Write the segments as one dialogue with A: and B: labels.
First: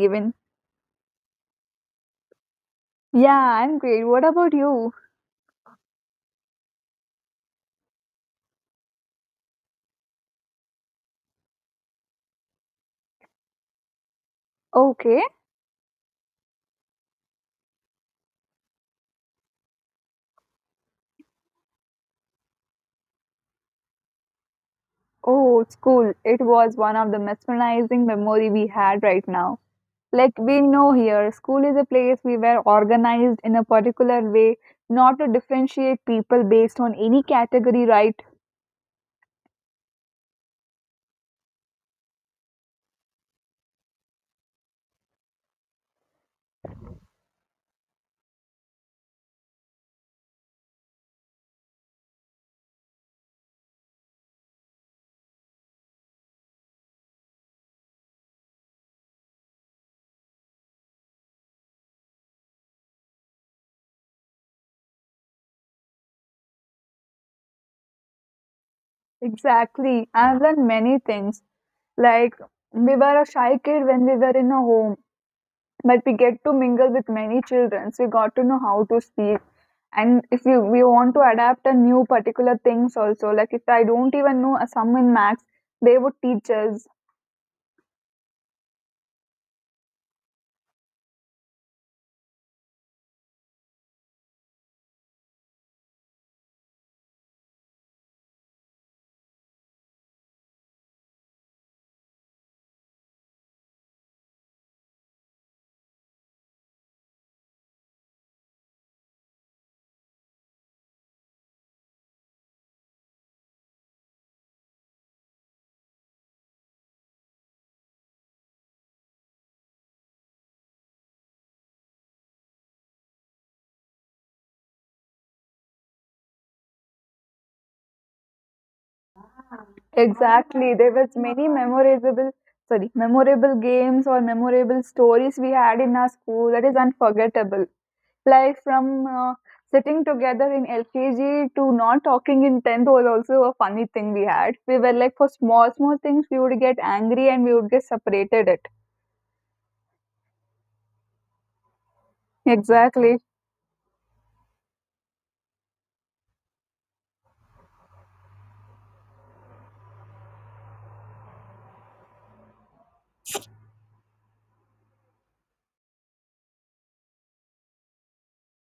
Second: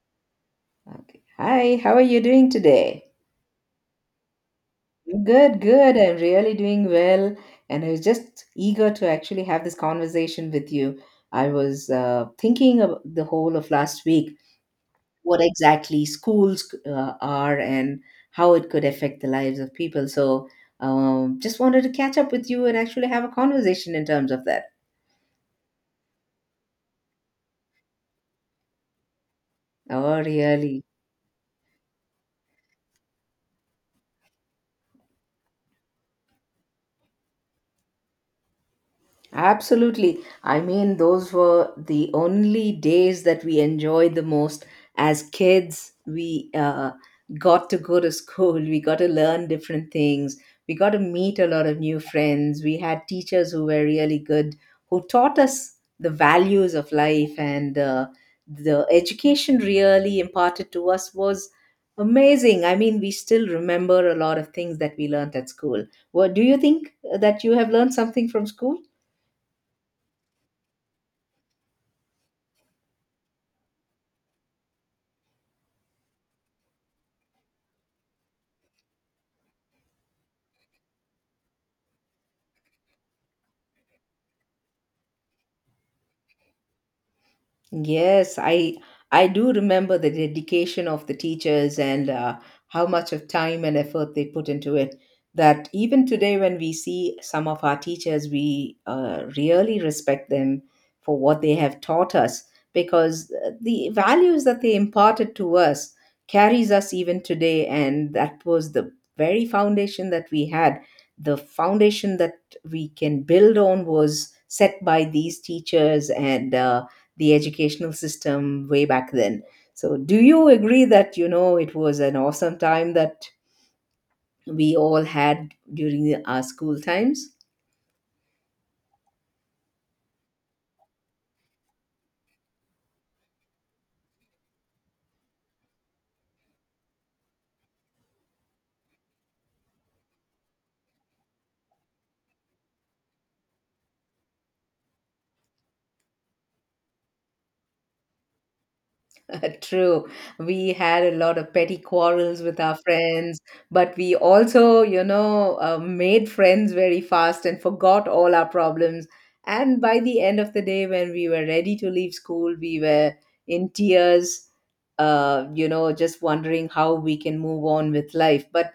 A: Even.
B: Okay. Hi, how are you doing today?
A: Yeah, I'm great. What about you?
B: Good, good. I'm really doing well. And I was just eager to actually have this conversation with you. I was thinking of the whole of last week,
A: Okay.
B: what exactly schools are and how it could affect the lives of people. So just wanted to catch up with you and actually have a conversation in terms of that.
A: Oh, school. It was one of the mesmerizing memory we had right now.
B: Oh,
A: Like we
B: really?
A: know here, school is a place we were organized in a particular way, not to differentiate people based on any category, right?
B: Absolutely. I mean, those were the only days that we enjoyed the most as kids. We got to go to school, we got to learn different things, we got to meet a lot of new friends. We had teachers who were really good, who taught us the values of life, and the education really imparted to us was amazing. I mean, we still remember a lot of things that we learned at school. What do you think that you have learned something from school?
A: Exactly. I've learned many things. Like we were a shy kid when we were in a home, but we get to mingle with many children, so we got to know how to speak. And if you we want to adapt a new particular things also, like if I don't even know a sum in max, they would teach us
B: Yes, I do remember the dedication of the teachers and how much of time and effort they put into it. That even today, when we see some of our teachers, we really respect them for what they have taught us because the values that they imparted to us carries us even today, and that was the very foundation that we had. The foundation that we can build on was set by these teachers and the educational system way back then. So, do you agree that, you know, it was an awesome time that we all had during our school times?
A: exactly. There was many memorable games or memorable stories we had in our school that is unforgettable, like from sitting together in lkg to not talking in 10th. Was also a funny thing we had. We were like, for small small things we would get angry and we would get separated it.
B: True, we had a lot of petty quarrels with our
A: Exactly.
B: friends, but we also, made friends very fast and forgot all our problems. And by the end of the day, when we were ready to leave school, we were in tears, just wondering how we can move on with life. But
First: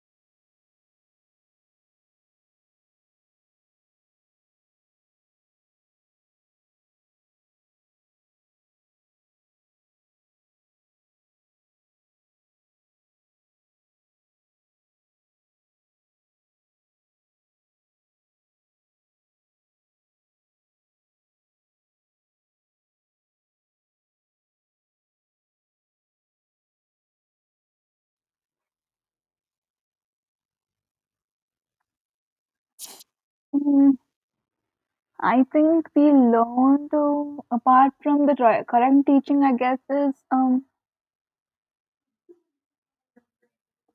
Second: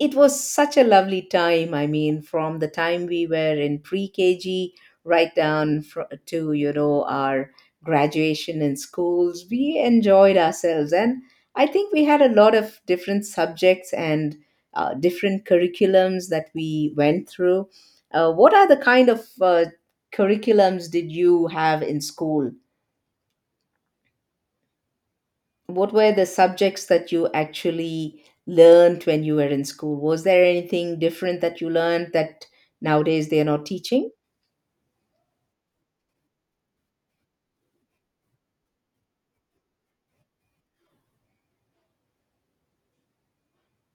B: it was such a lovely time. I mean, from the time we were in pre KG right to, you know, our graduation in schools, we enjoyed ourselves. And I think we had a lot of different subjects and different curriculums that we went through. What are the kind of curriculums did you have in school? What were the subjects that you actually learned when you were in school? Was there anything different that you learned that nowadays they are not
A: Hmm,
B: teaching?
A: I think we learn to apart from the current teaching, I guess is,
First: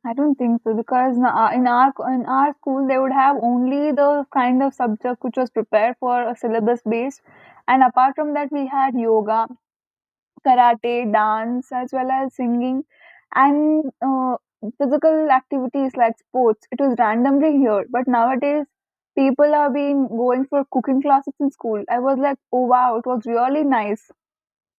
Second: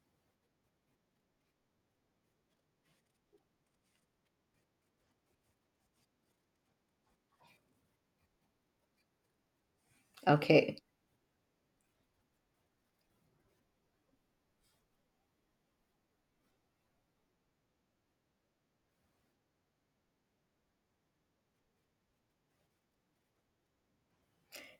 A: I don't think so, because in our school they would have only the kind of subject which was prepared for a syllabus based, and apart from that we had yoga,
B: Okay.
A: karate, dance, as well as singing, and physical activities like sports. It was randomly here, but nowadays people are being going for cooking classes in school. I was like, oh wow, it was really nice.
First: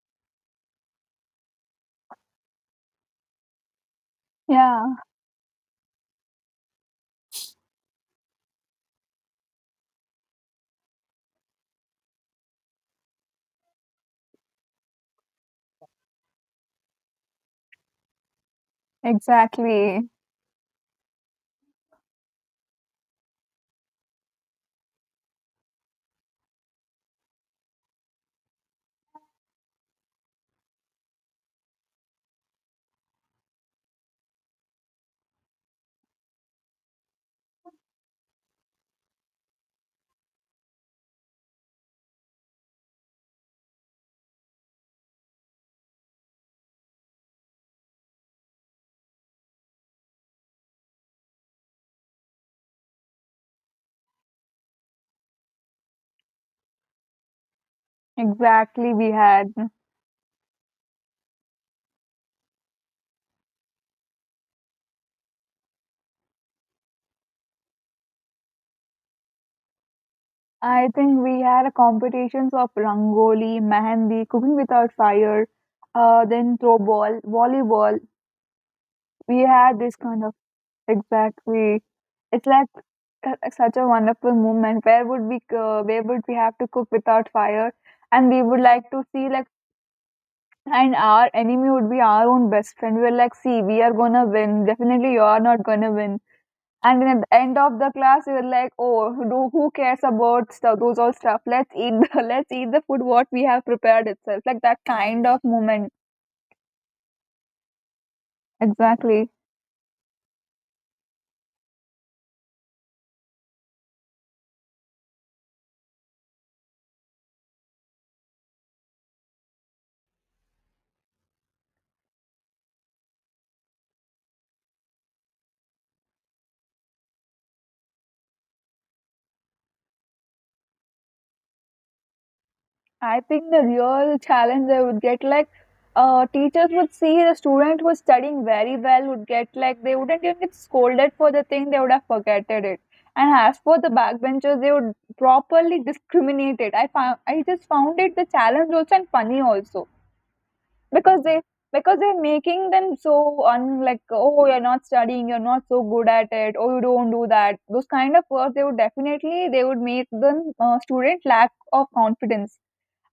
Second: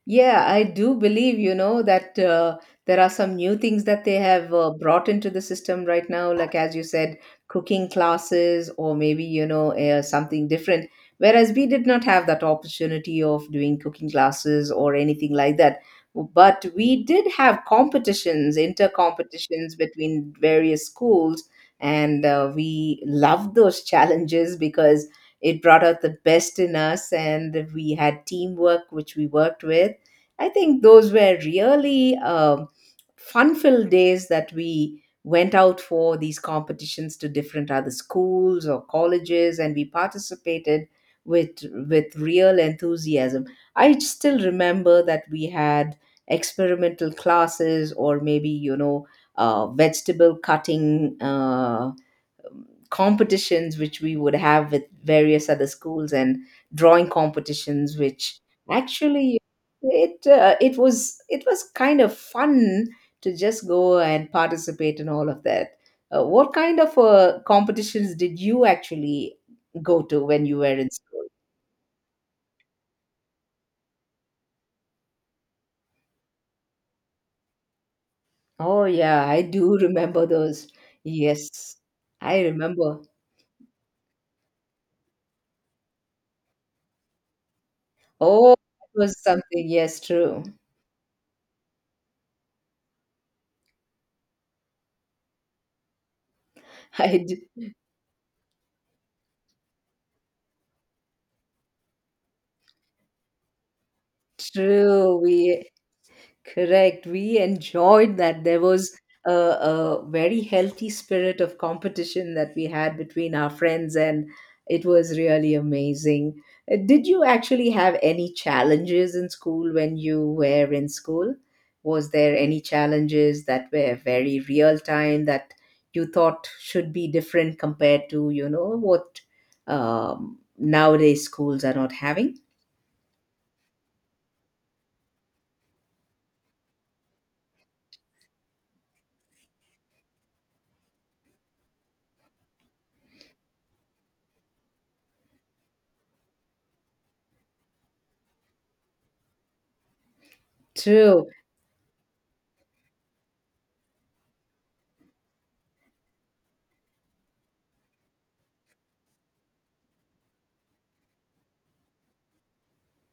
B: Yeah, I do believe, you know, that there are some new things that they have
A: Yeah,
B: brought into the system right now, like as you said, cooking classes or maybe, something different. Whereas we did not have that opportunity of doing cooking classes or anything like that. But we did have competitions, inter competitions
A: exactly.
B: between various schools, and we loved those challenges because it brought out the best in us, and we had teamwork, which we worked with. I think those were really fun filled days that we went out for these competitions to different other schools or colleges, and we participated with real enthusiasm. I still remember that we had experimental classes, or maybe, you know, vegetable cutting competitions which we would have with various other schools, and drawing competitions which
A: Exactly, we
B: actually
A: had.
B: it was kind of fun to just go and participate in all of that. What kind of competitions did you actually go to when you were
A: I
B: in
A: think
B: school?
A: we had a competitions of rangoli, mehendi, cooking without fire, then throw ball, volleyball.
B: Oh yeah, I
A: We
B: do
A: had this kind
B: remember
A: of.
B: those. Yes,
A: Exactly.
B: I
A: It's like,
B: remember.
A: such a wonderful moment. Where would we go? Where would we have to cook without fire? And we
B: Oh, it
A: would like to
B: was
A: see, like,
B: something, yes, true.
A: and our enemy would be our own best friend. We're like, see, we are gonna win. Definitely, you are not gonna win. And then
B: i
A: at
B: d-
A: the end of the class, you're like, oh, who cares about stuff? Those all stuff. Let's eat the let's eat the food what we have prepared itself. Like that
B: True,
A: kind of
B: we.
A: moment.
B: Correct. We enjoyed that. There was
A: Exactly.
B: a very healthy spirit of competition that we had between our friends, and it was really amazing. Did you actually have any challenges in school when you were in school? Was there any challenges that were very real time that you thought should be different compared to, you know, what nowadays schools are not having?
A: I think the real challenge they would get, like, teachers would see the student who's studying very well would get like, they wouldn't even get scolded for the thing they would have forgotten it. And as for the backbenchers, they would properly discriminate it. I just found it the challenge also and funny also, because
B: True.
A: they're making them so un like, oh, you're not studying, you're not so good at it, oh, you don't do that, those kind of words they would definitely they would make them, student lack of confidence.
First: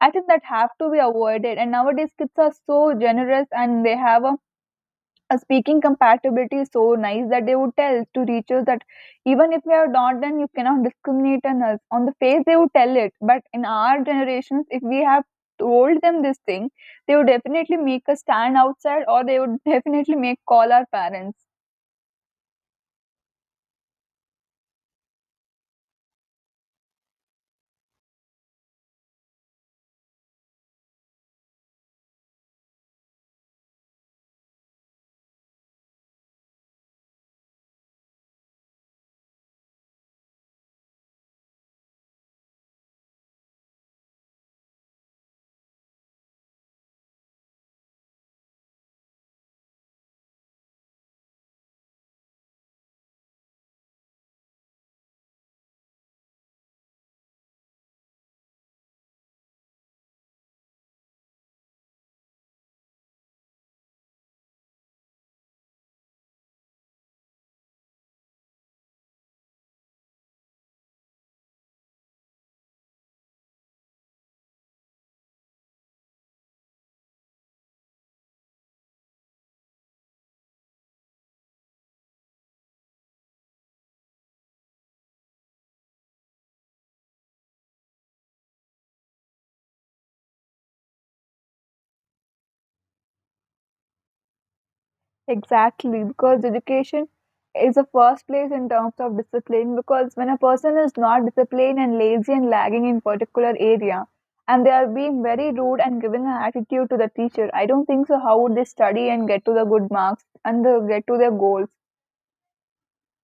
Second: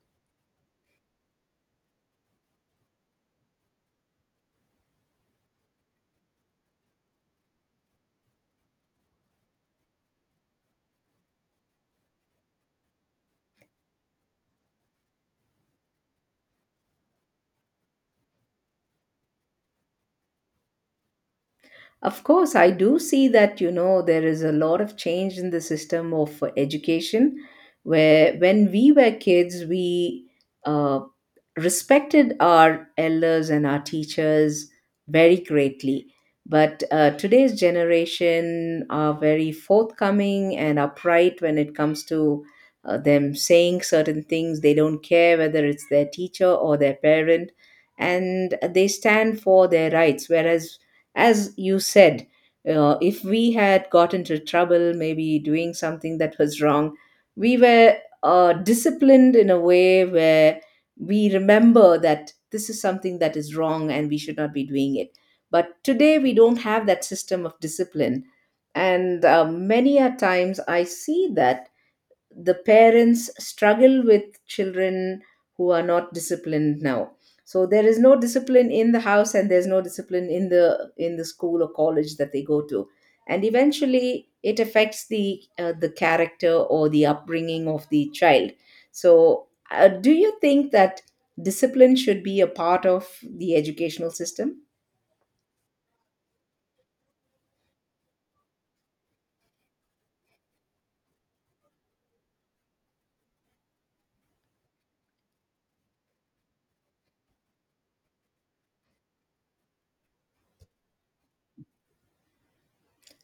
A: I think that have to be avoided. And nowadays kids are so generous, and they have a speaking compatibility so nice that they would tell to teachers that even if we are not, then you cannot discriminate on us. On the face they would tell it. But in our generations, if we have told them this thing, they would definitely make us stand outside, or they would definitely make call our parents.
B: Of course, I do see that, you know, there is a lot of change in the system of education where when we were kids, we uh, respected our elders and our teachers very greatly. But today's generation are very forthcoming and upright when it comes to them saying certain things. They don't care whether it's their teacher or their parent, and they stand for their rights. Whereas, as you said, if we had got into trouble maybe doing something that was wrong, we were disciplined in a way where we remember that this is something that is wrong and we should not be doing it. But today we don't have that system of discipline, and many a times I see that the parents struggle with children who are not disciplined now. So there is no discipline in the house, and there's no discipline in the school or college that they go to, and eventually it affects the character or the upbringing of the child. So do you think that discipline should be a part of the educational system?
A: Exactly, because education is the first place in terms of discipline. Because when a person is not disciplined and lazy and lagging in particular area, and they are being very rude and giving an attitude to the teacher, I don't think so. How would they study and get to the good marks and get to their goals?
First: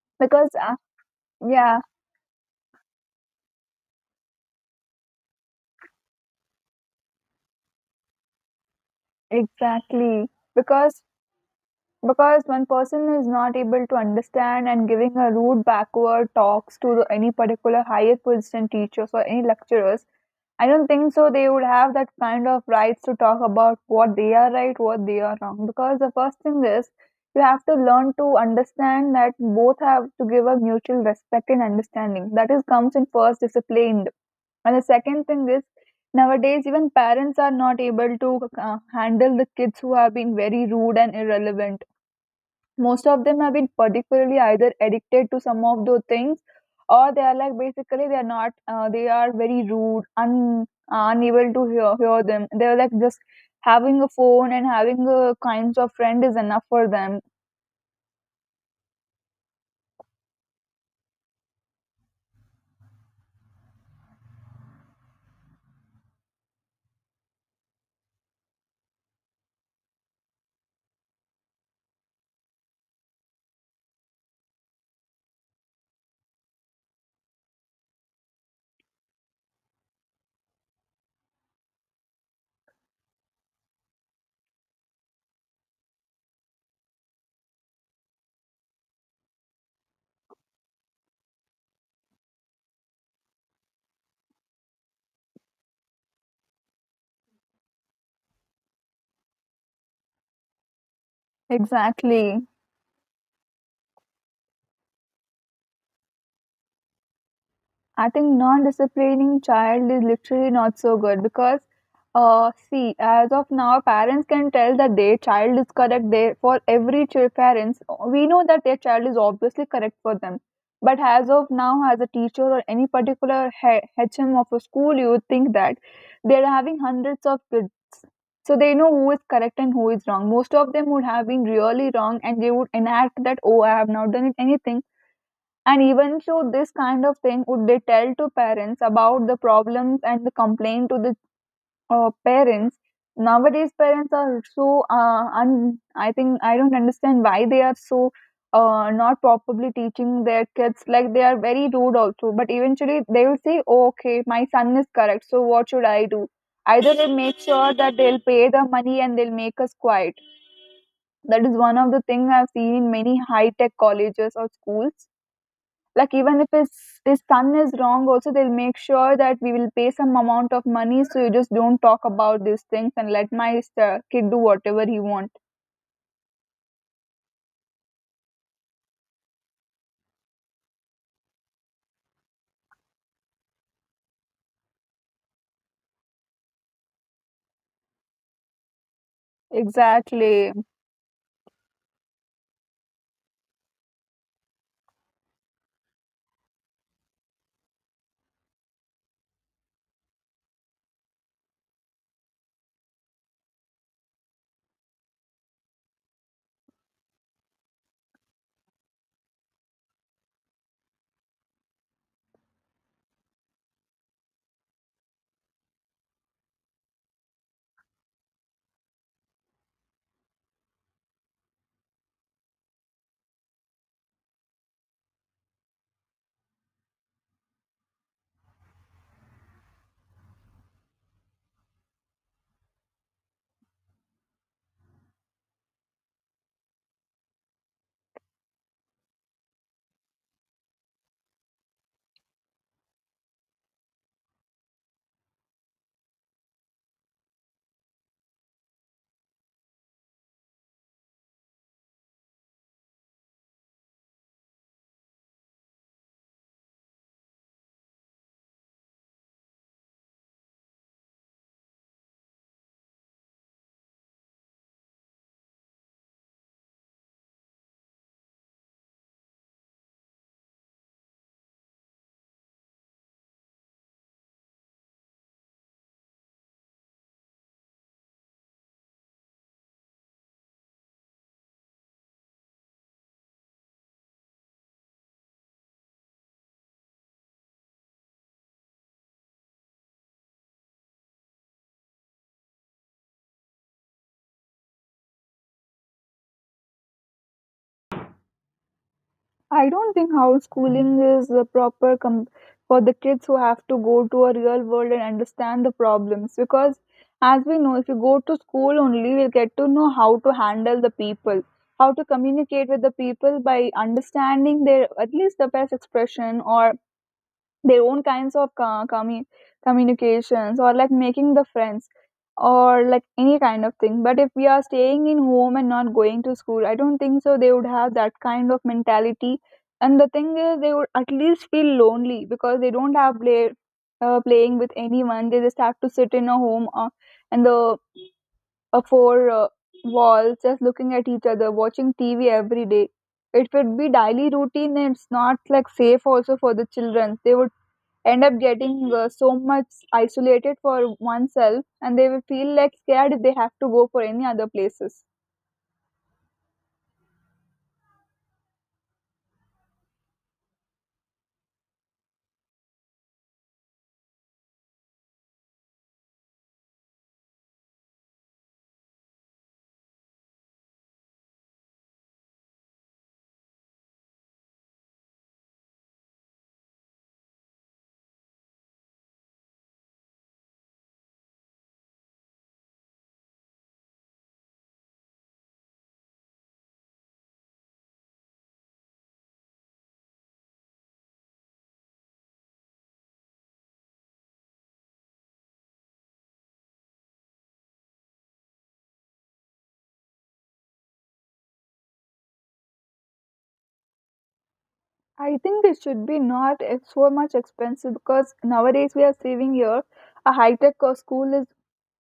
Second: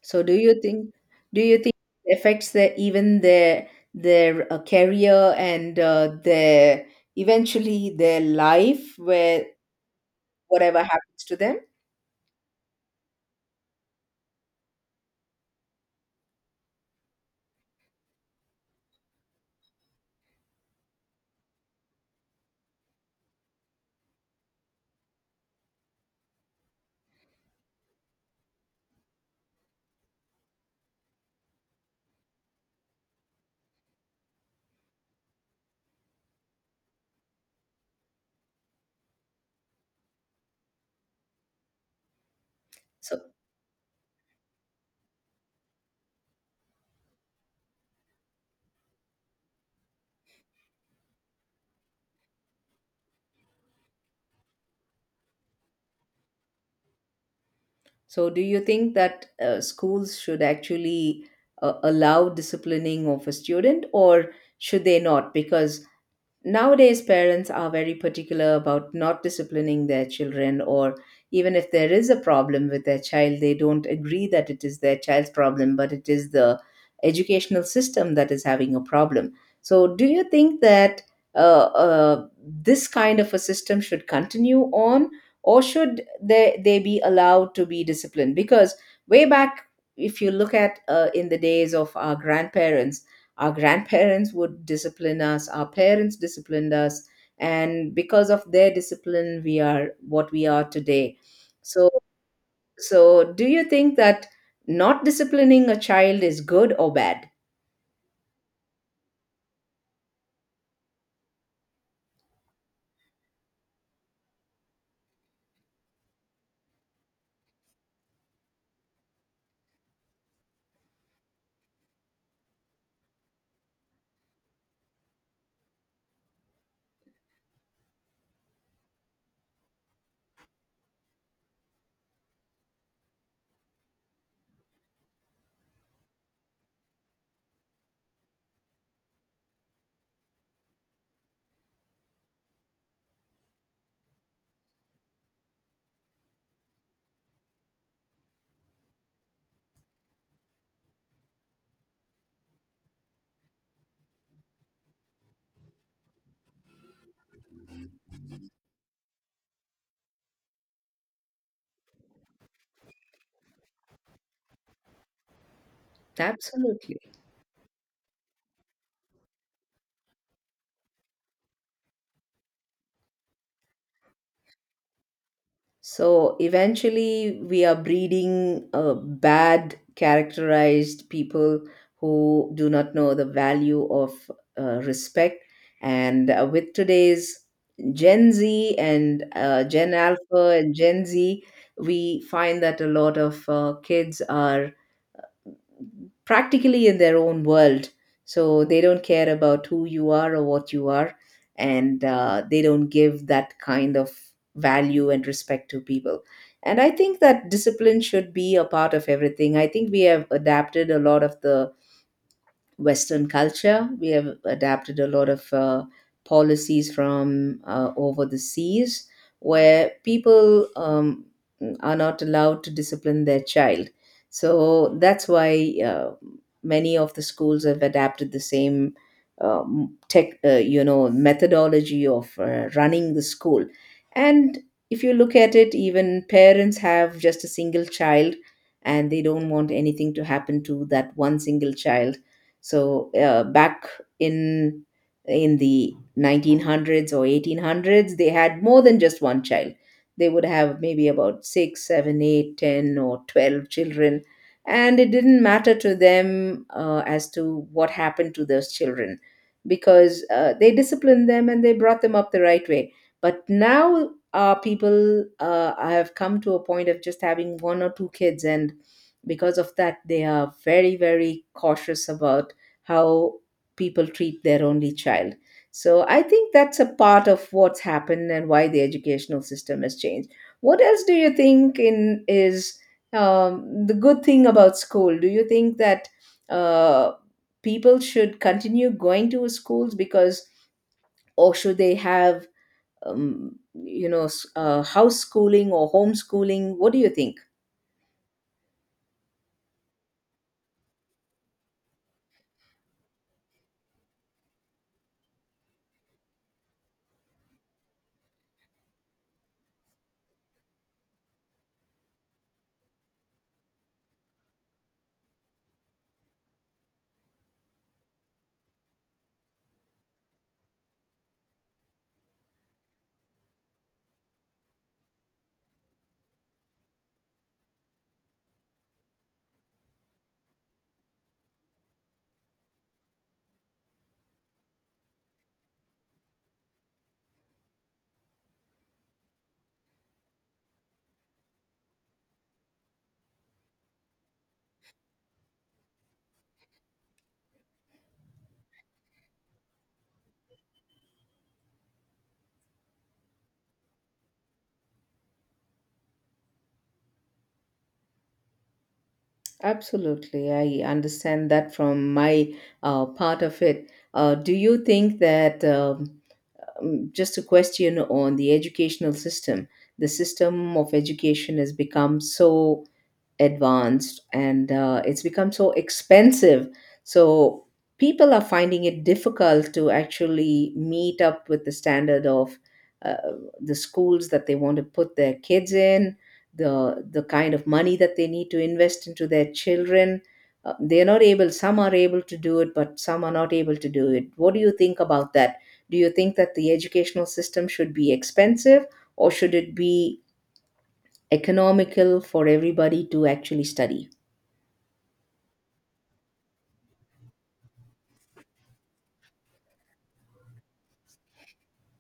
B: So do
A: Because
B: you think do you think
A: yeah,
B: it affects their even their career and their eventually their life where
A: exactly.
B: whatever
A: Because
B: happens to them?
A: Because one person is not able to understand and giving a rude backward talks to any particular higher position teachers or any lecturers, I don't think so they would have that kind of rights to talk about what they are right, what they are wrong. Because the first thing is, you have to learn to understand that both have to give a mutual respect and understanding. That is comes in first disciplined. And the second thing is, nowadays even parents are not able to handle the kids who have been very rude and irrelevant. Most
B: So
A: of them have been particularly either addicted to some of those things, or they are like basically they are not, they are very rude, unable to hear them. They're like, just having a phone and having a kinds of friend is enough for them.
B: do you think that schools should actually allow disciplining of a student or should they not? Because nowadays, parents are very particular about not disciplining their children, or even if there is a problem with their child, they don't agree that it is their child's problem, but it is the educational system that is having a problem. So, do you think that uh, this kind of a system should continue on, or should they be allowed to be disciplined? Because way back, if you look at in the days of our grandparents would discipline us, our parents disciplined us, and because of their discipline we are what we are today. So
A: Exactly.
B: do you think that not disciplining a child is good or bad?
A: I think non-disciplining child is literally not so good, because, see, as of now, parents can tell that their child is correct. They, for every child, parents, we know that their child is obviously correct for them. But as of now, as a teacher or any particular HM of a school, you would think that they're having hundreds of kids, so they know who is correct and who is wrong. Most of them would have been really wrong, and they would enact that, oh, I have not done it anything. And even so, this kind of thing would they tell to parents about the problems and the complaint to the parents. Nowadays, parents are so I think I don't understand why they are so not properly teaching their kids. Like they are very rude also. But eventually, they will say, oh, "Okay, my son is correct. So what should I do?" Either they make sure that they'll pay the money and they'll make us quiet. That is one of the things I've seen in many high tech colleges or schools, like even if his
B: Absolutely.
A: his son is wrong also, they'll make sure that we will pay some amount of money, so you just don't talk about these things and let my kid do whatever he want.
B: So eventually, we are breeding bad, characterized people who do not know the value of respect. And with today's Gen Z and Gen Alpha
A: Exactly.
B: and Gen Z, we find that a lot of kids are practically in their own world. So they don't care about who you are or what you are, and they don't give that kind of value and respect to people. And I think that discipline should be a part of everything. I think we have adapted a lot of the Western culture. We have adapted a lot of policies from over the seas where people are not allowed to discipline their child. So that's why many of the schools have adapted the same you know, methodology of running the school. And if you look at it, even parents have just a single child, and they don't want anything to happen to that one single child. So back in in the 1900s or 1800s, they had more than just one child. They would have maybe about six, seven, eight, ten, or 12 children. And it didn't matter to them as to what happened to those children because they disciplined them and they brought them up the right way. But now our people have come to a point of just having one or two kids, and because of that they are very, very cautious about how people treat their only child. So I think that's a part of what's happened and why the educational system has changed. What else do you think in is the good thing about school? Do you think that uh, people should continue going to schools, because, or should they have, you know, house schooling or homeschooling? What do you think?
A: I don't think homeschooling is the proper for the kids who have to go to a real world and understand the problems, because as we know, if you go to school only we'll get to know how to handle the people, how to communicate with the people by understanding their at least the best expression, or their own kinds of communications, or like making the friends, or like any kind of thing. But if we are staying in home and not going to school, I don't think so they would have that kind of mentality. And the thing is, they would at least feel lonely, because they don't have playing with anyone. They just have to sit in a home, and the four walls just looking at each other, watching TV every day. It would be daily routine, and it's not like safe also for the children. They would end up getting so much isolated for oneself, and they will feel like scared if they have to go for any other places.
B: Absolutely, I understand that from my part of it. Do you think that just a question on the educational system, the system of education has become so advanced and it's become so expensive. So people are finding it difficult to actually meet up with the standard of uh, the schools that they want to put their kids in, the kind of money that they need to invest into their children. They're not able. Some are able to do it, but some are not able to do it. What do you think about that? Do you think that the educational system should be expensive, or should it be economical for everybody to actually study?
A: I think it should be not so much expensive, because nowadays we are saving here, a high tech school is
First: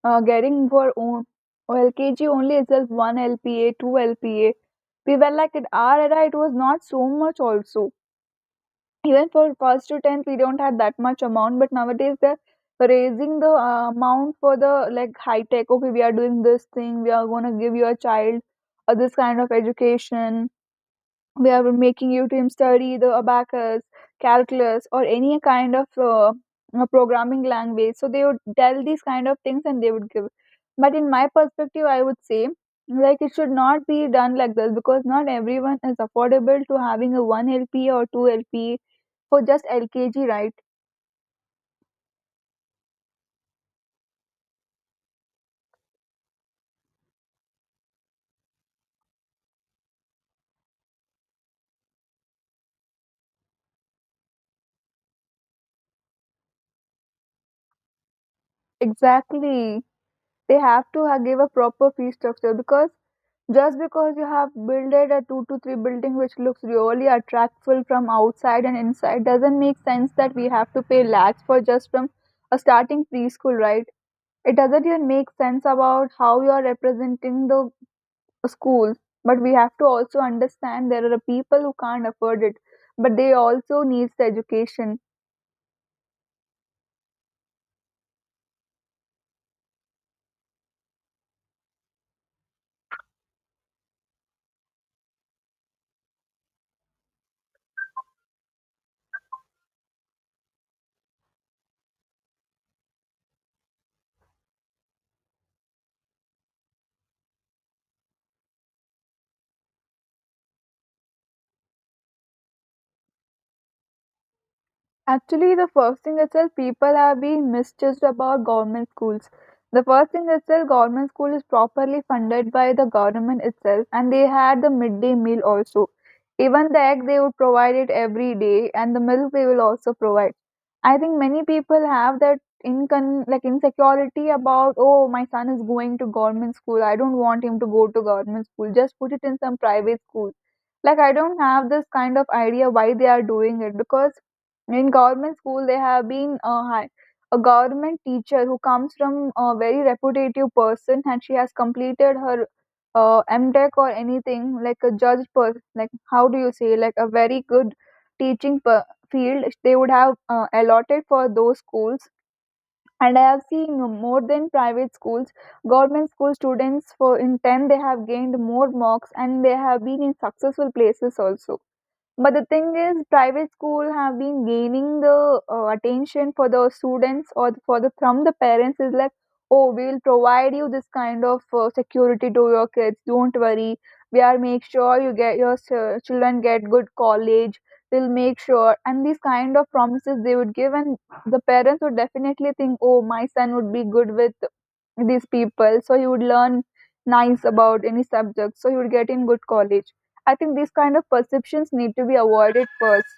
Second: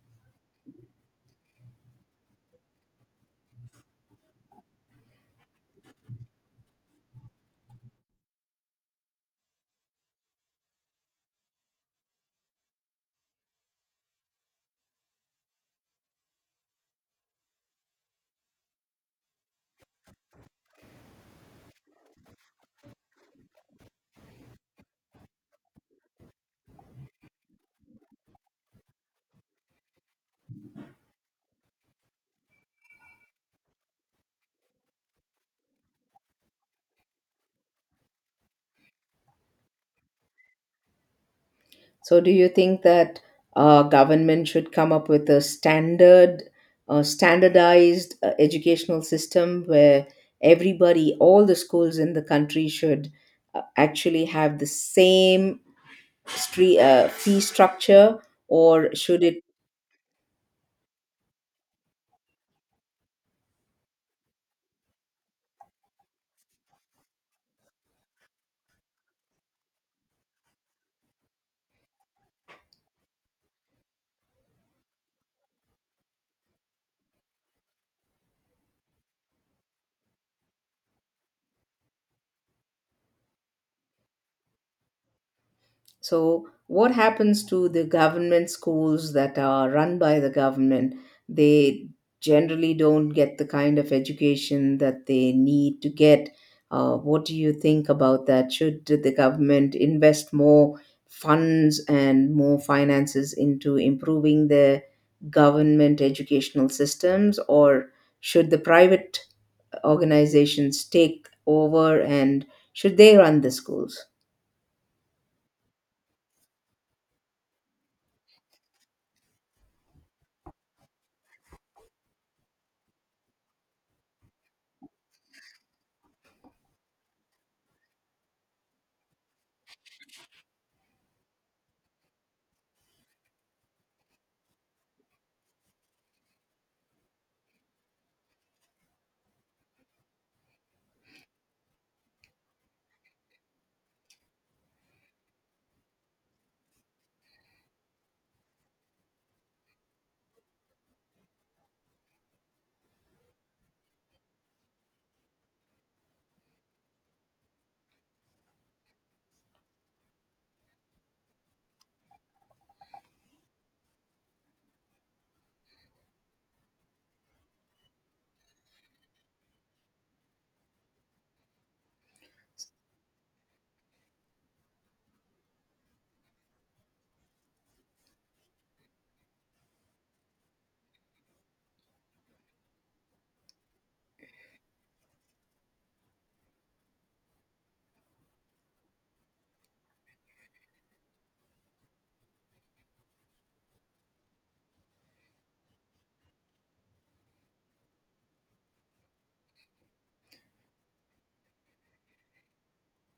A: getting for own lkg only itself 1 lpa 2 lpa. We were like, at our era it was not so much also. Even for past two times, we don't have that much amount, but nowadays they're raising the amount for the like high tech. Okay, we are doing this thing, we are gonna give your child this kind of education, we are making you to study the abacus, calculus, or any kind of programming language, so they would tell these kind of things and they would give. But in my perspective I would say, like, it should not be done like this, because not everyone is affordable to having a 1 lp or 2 lp for just lkg, right?
B: So, do you think that government should come up with a standard, standardized educational system where everybody, all the schools in the country, should actually have the same fee structure, or should it.
A: Exactly, they have to give a proper fee structure, because just because you have builded a 2 to 3 building which looks really attractful from outside and inside, doesn't make sense that we have to pay lakhs for just from a starting preschool, right? It doesn't even make sense about how you are representing the school. But we have to also understand there are people who can't afford it, but they also needs the education.
B: So, what happens to the government schools that are run by the government? They generally don't get the kind of education that they need to get. What do you think about that? Should the government invest more funds and more finances into improving the government educational systems, or should the private organizations take over and should they run the schools?
A: Actually, the first thing itself, people have been misjudged about government schools. The first thing itself, government school is properly funded by the government itself, and they had the midday meal also. Even the egg they would provide it every day, and the milk they will also provide. I think many people have that incon like insecurity about, oh, my son is going to government school, I don't want him to go to government school, just put it in some private school. Like, I don't have this kind of idea why they are doing it, because in government school they have been, a government teacher who comes from a very reputative person and she has completed her mtech or anything, like a judge person, like, how do you say, like a very good teaching field they would have allotted for those schools. And I have seen, more than private schools, government school students for in 10 they have gained more marks and they have been in successful places also. But the thing is, private school have been gaining the attention for the students, or for the from the parents is like, oh, we will provide you this kind of security to your kids. Don't worry, we are make sure you get your children get good college. We'll make sure, and these kind of promises they would give, and the parents would definitely think, oh, my son would be good with these people, so he would learn nice about any subject, so he would get in good college. I think these kind of perceptions need to be avoided first.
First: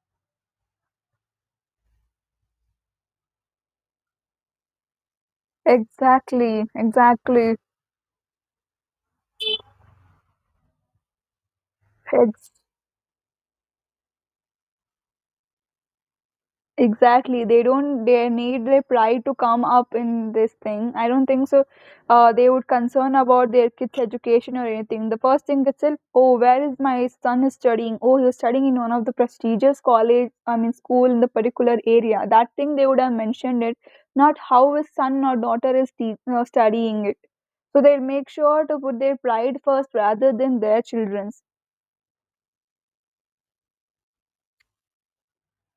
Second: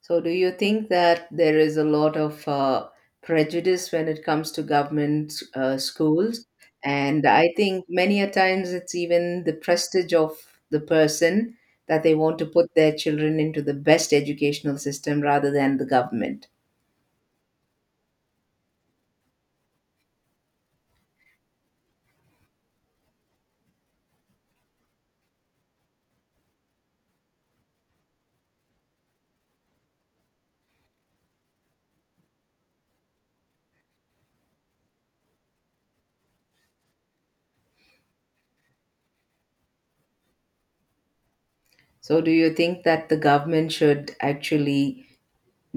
B: So, do you think that there is a lot of prejudice when it comes to government schools?
A: Exactly,
B: And I
A: exactly,
B: think many a times it's even the prestige of the person that they want to
A: ex-
B: put their children into the best educational system rather than the government.
A: exactly. They don't. They need their pride to come up in this thing. I don't think so. They would concern about their kids' education or anything. The first thing itself. Oh, where is my son is studying? Oh, he's studying in one of the prestigious college. I mean, school in the particular area. That thing they would have mentioned it. Not how his son or daughter is studying it. So they'll make sure to put their pride first rather than their children's.
B: So, do you think that the government should actually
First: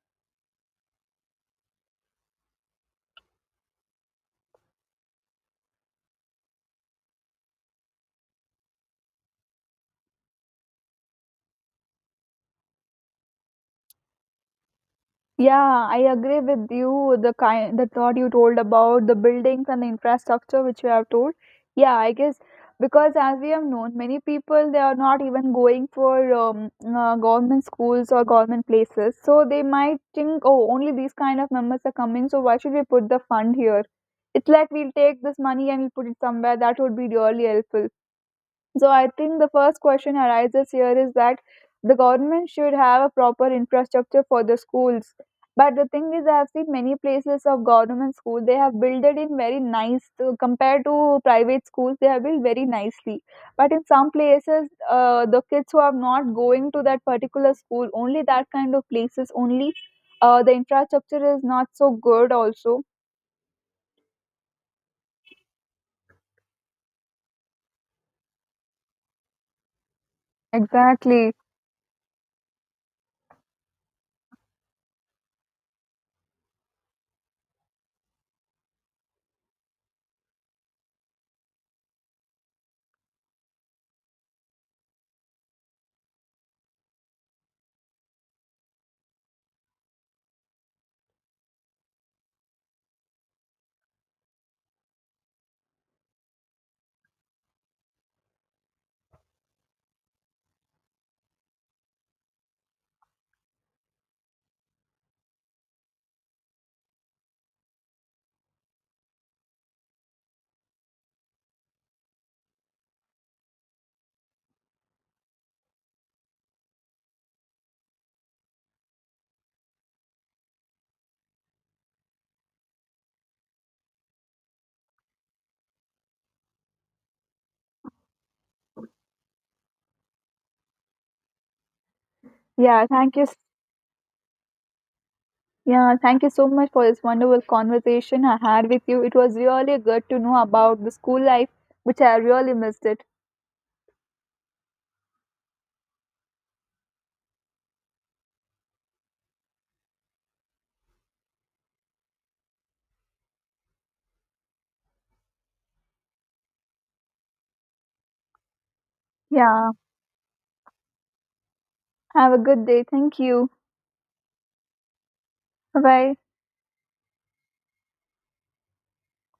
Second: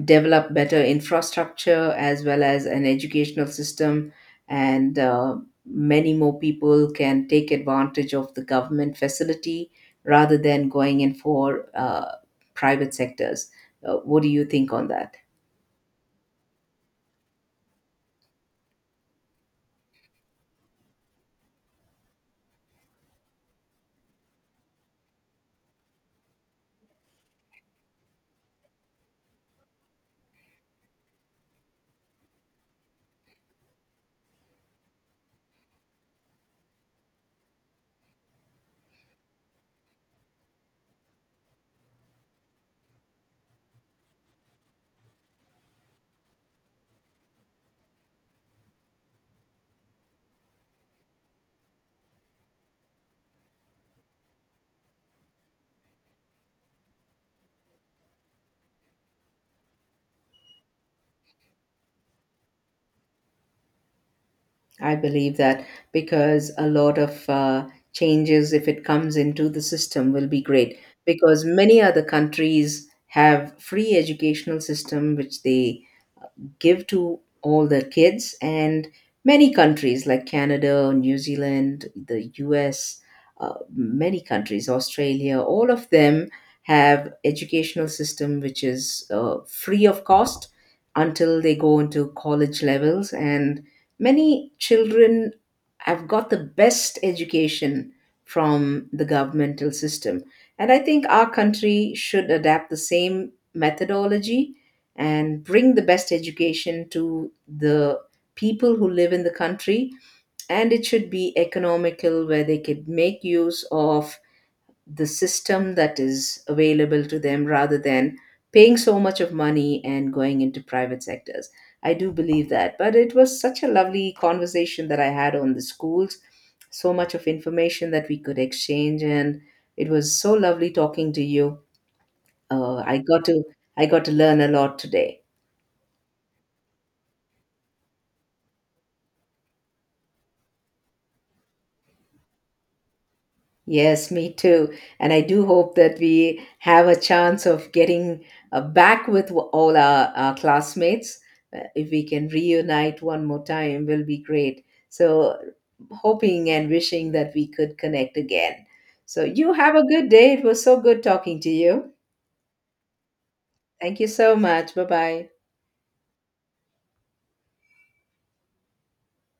B: develop better infrastructure as well as an educational system, and many more people can take advantage of the government facility rather than going in for private sectors? What do you think on that?
A: Yeah, I agree with you. The thought you told about the buildings and the infrastructure which you have told. Yeah, I guess, because as we have known, many people they are not even going for government schools or government places. So they might think, oh, only these kind of members are coming, so why should we put the fund here? It's like, we'll take this money and we'll put it somewhere that would be really helpful. So I think the first question arises here is that the government should have a proper infrastructure for the schools. But the thing is, I have seen many places of government school they have built it in very nice to, compared to private schools, they have built very nicely, but in some places, the kids who are not going to that particular school, only that kind of places, only the infrastructure is not so good also.
B: I believe that, because a lot of changes, if it comes into the system, will be great,
A: Exactly.
B: because many other countries have free educational system which they give to all the kids. And many countries like Canada, New Zealand, the US, many countries, Australia, all of them have educational system which is free of cost until they go into college levels. And many children have got the best education from the governmental system, and I think our country should adapt the same methodology and bring the best education to the people who live in the country. And it should be economical where they could make use of the system that is available to them rather than paying so much of money and going into private sectors. I do believe that. But it was such a lovely conversation that I had on the schools, so much of information that we could exchange, and it was so lovely talking to you. uh,
A: Yeah.
B: i
A: Thank
B: got
A: you.
B: to I got to learn a lot today.
A: Yeah, thank you so much for this wonderful conversation I had with you. It was really good to know about the school life, which I really missed it.
B: Yes, me too. And I do hope that we have a chance of getting back with all our classmates. If we can reunite one more time, will be great. So, hoping and wishing that we could connect again. So, you
A: Yeah,
B: have a good day. It was so good talking to you.
A: have a good day. Thank you.
B: Thank you so much. Bye bye.
A: Bye bye.